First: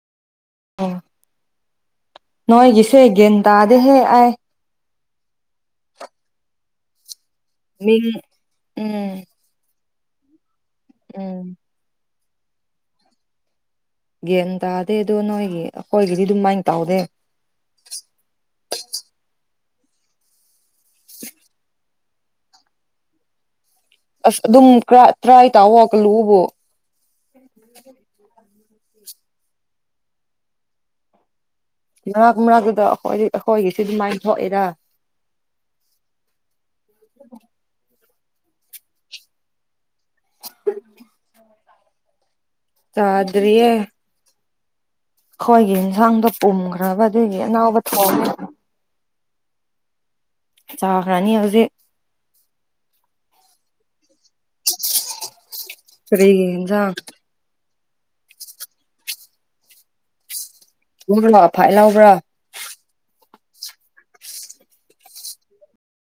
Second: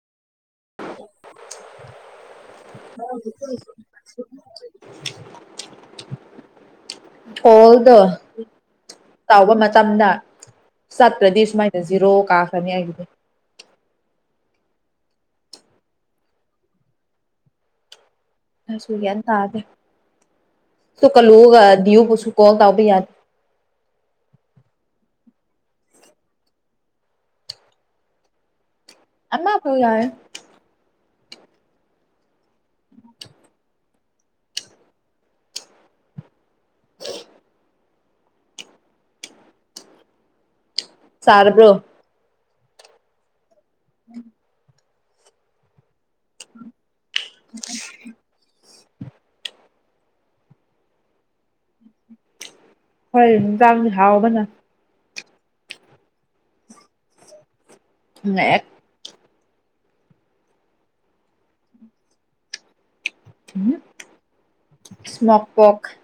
ꯑꯣ ꯅꯣꯏꯒꯤꯁꯦ ꯒ꯭ꯌꯥꯟ ꯇꯥꯗꯦꯍꯦ ꯑꯩ [inaudible] ꯒꯣꯜꯗꯣ ꯃꯤꯡ ꯎꯝ ꯇꯥꯎꯕ ꯃꯇꯝꯗ ꯎꯝ ꯆꯠꯇ꯭ꯔꯗꯤ ꯁꯨꯃꯥꯏꯅ ꯖꯤꯔꯣ ꯀꯥꯈ꯭ꯔꯅꯤ ꯑꯩꯒꯤꯗꯤ ꯒ꯭ꯌꯥꯟ ꯇꯥꯗꯦ ꯑꯗꯣ ꯅꯣꯏꯒꯤ ꯑꯩꯈꯣꯏꯒꯤꯗꯤ ꯑꯗꯨꯃꯥꯏꯅ ꯇꯧꯗꯦ ꯑꯩꯁꯨ ꯒ꯭ꯌꯥꯟ ꯇꯥꯗꯦ ꯑꯗꯨ ꯁꯨꯀꯜꯂꯨꯒ ꯗꯤꯌꯨ ꯁꯨ ꯀꯣꯜ ꯇꯧꯕ ꯌꯥꯢ ꯑꯁ ꯑꯗꯨꯝ ꯇ꯭ꯔꯥꯢ ꯇꯧꯋꯣ ꯀꯜꯂꯨꯕꯣ [inaudible] ꯑꯃꯐꯥꯎ ꯌꯥꯢ ꯃꯔꯛ ꯃꯔꯛꯇꯨꯗ ꯑꯩꯈꯣꯏ ꯑꯩꯈꯣꯏꯒꯤꯁꯨ ꯑꯗꯨꯃꯥꯏꯅ ꯊꯣꯛꯑꯦꯗ [inaudible] ꯆꯔꯕ꯭ꯔꯣ ꯆꯗ꯭ꯔꯤꯌꯦ [inaudible] ꯑꯩꯈꯣꯏꯒꯤ ꯌꯦꯟꯁꯥꯡꯗꯣ ꯄꯨꯝꯈ꯭ꯔꯕ ꯑꯗꯨꯒꯤ ꯑꯅꯥꯎꯕ ꯊꯣꯡꯉꯦ꯫ ꯆꯥꯈꯔꯅꯤ ꯍꯧꯖꯤꯛ ꯈꯣꯏ ꯍꯤꯟꯖꯥꯡꯗꯤ ꯍꯥꯎꯕꯅ ꯀꯔꯤꯒꯤ ꯍꯤꯟꯖꯥꯡ [unintelligible] [unintelligible] ꯐꯥꯏꯠ ꯂꯥꯎꯕ꯭ꯔꯥ ꯏꯁꯃꯣꯛꯄꯣꯛ